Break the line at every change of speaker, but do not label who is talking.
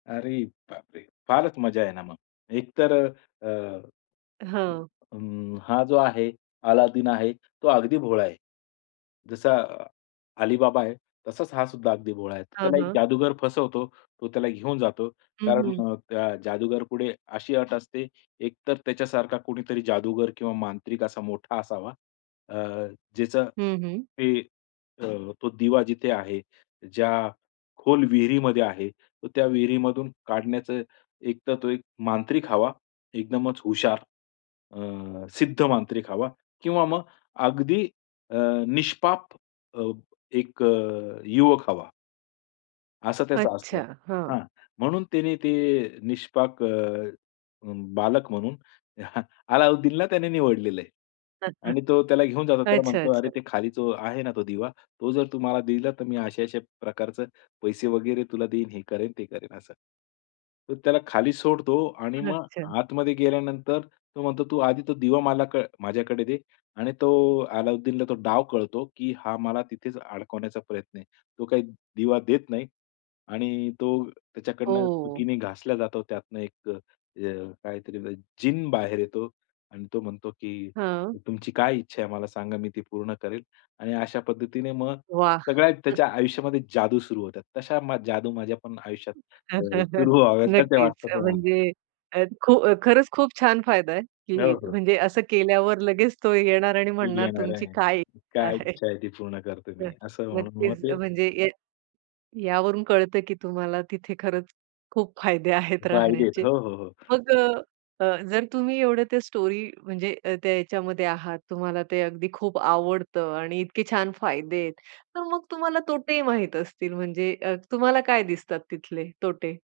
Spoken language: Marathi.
अरे बापरे! फारच मजा आहे ना मग, एकतर अ, अ,
हां.
अं, हा जो आहे अलादीन आहे, तो अगदी भोळा आहे. जसा अलीबाबा आहे, तसाच हा सुद्धा अगदी भोळा आहे.
हां,
त्याला एक
हां.
जादूगर फसवतो तो त्याला घेऊन जातो.
हं,
कारण
हं.
अ, त्या जादूगर पुढे अशी अट असते. एकतर त्याच्यासारखा कुणीतरी जादूगर किंवा मांत्रिक असा मोठा असावा. अ, ज्याचं
हं, हं.
ते अ, तो दिवा जिथे आहे. ज्या खोल विहिरीमध्ये आहे. तर त्या विहिरीमधून काढण्याचं एकतर तो एक मांत्रिक हवा, एकदमच हुशार. अ, सिद्ध मांत्रिक हवा किंवा मग अगदी अ, निष्पाप अ, एक अ, युवक हवा. असं त्याचं असतं.
अच्छा. हां.
हां, म्हणून तिने ते निष्पाक अ, बालक म्हणून अलाउद्दीनला त्याने निवडलेलं आहे आणि तो त्याला घेऊन जातो, त्याला म्हणतो, "अरे
अच्च्छा-अच्छा.
ते खाली जो आहे ना, तो दिवा, तो जर तू मला दिला तर मी अशा-अशा प्रकारचे पैसे वगैरे तुला देईन, हे करेन, ते करेन," असं. तर त्याला खाली सोडतो आणि मग
अच्छा.
आतमध्ये गेल्यानंतर तो म्हणतो, "तू आधी तो दिवा मला क माझ्याकडे दे" आणि तो अलाउद्दीनला तो डाव कळतो की हा मला तिथेच अडकवण्याचा प्रयत्न आहे. तो काही दिवा देत नाही आणि तो त्याच्याकडून चुकीने
ओह!
घासला जातो. त्यातनं एक अ, अ, काहीतरी जीन बाहेर येतो आणि तो म्हणतो की
हां.
"तुमची काय इच्छा आहे मला सांगा, मी ती पूर्ण करेल" आणि अशा पद्धतीने मग
वाह!
सगळ्या त्याच्या आयुष्यामध्ये जादू सुरू होतात. तशा मा जादू माझ्या पण आयुष्यात अ, सुरू व्हाव्यात असं
नक्कीच अ,
वाटतं मला.
म्हणजे अ, खू खरंच खूप छान फायदा आहे
हो,
की
हो.
म्हणजे असं केल्यावर लगेच तो येणार आणि
ते
म्हणणार
येणार
तुमची
आहे,
काय इच्छा
काय
आहे.
इच्छा आहे, ती पूर्ण करतो
हां,
मी असं म्हणून मग
नक्कीच अ,
ते
म्हणजे या यावरून कळतं की तुम्हाला तिथे खरंच खूप फायदे आहेत
फायदे आहेत.
राहण्याचे.
हो, हो, हो.
मग अ, अ, जर तुम्ही एवढं ते स्टोरी म्हणजे अ, त्या याच्यामध्ये आहात तुम्हाला ते अगदी खूप आवडतं आणि इतके छान फायदे आहेत, तर मग तुम्हाला तोटे माहीत असतील म्हणजे अ, तुम्हाला काय दिसतात तिथले तोटे?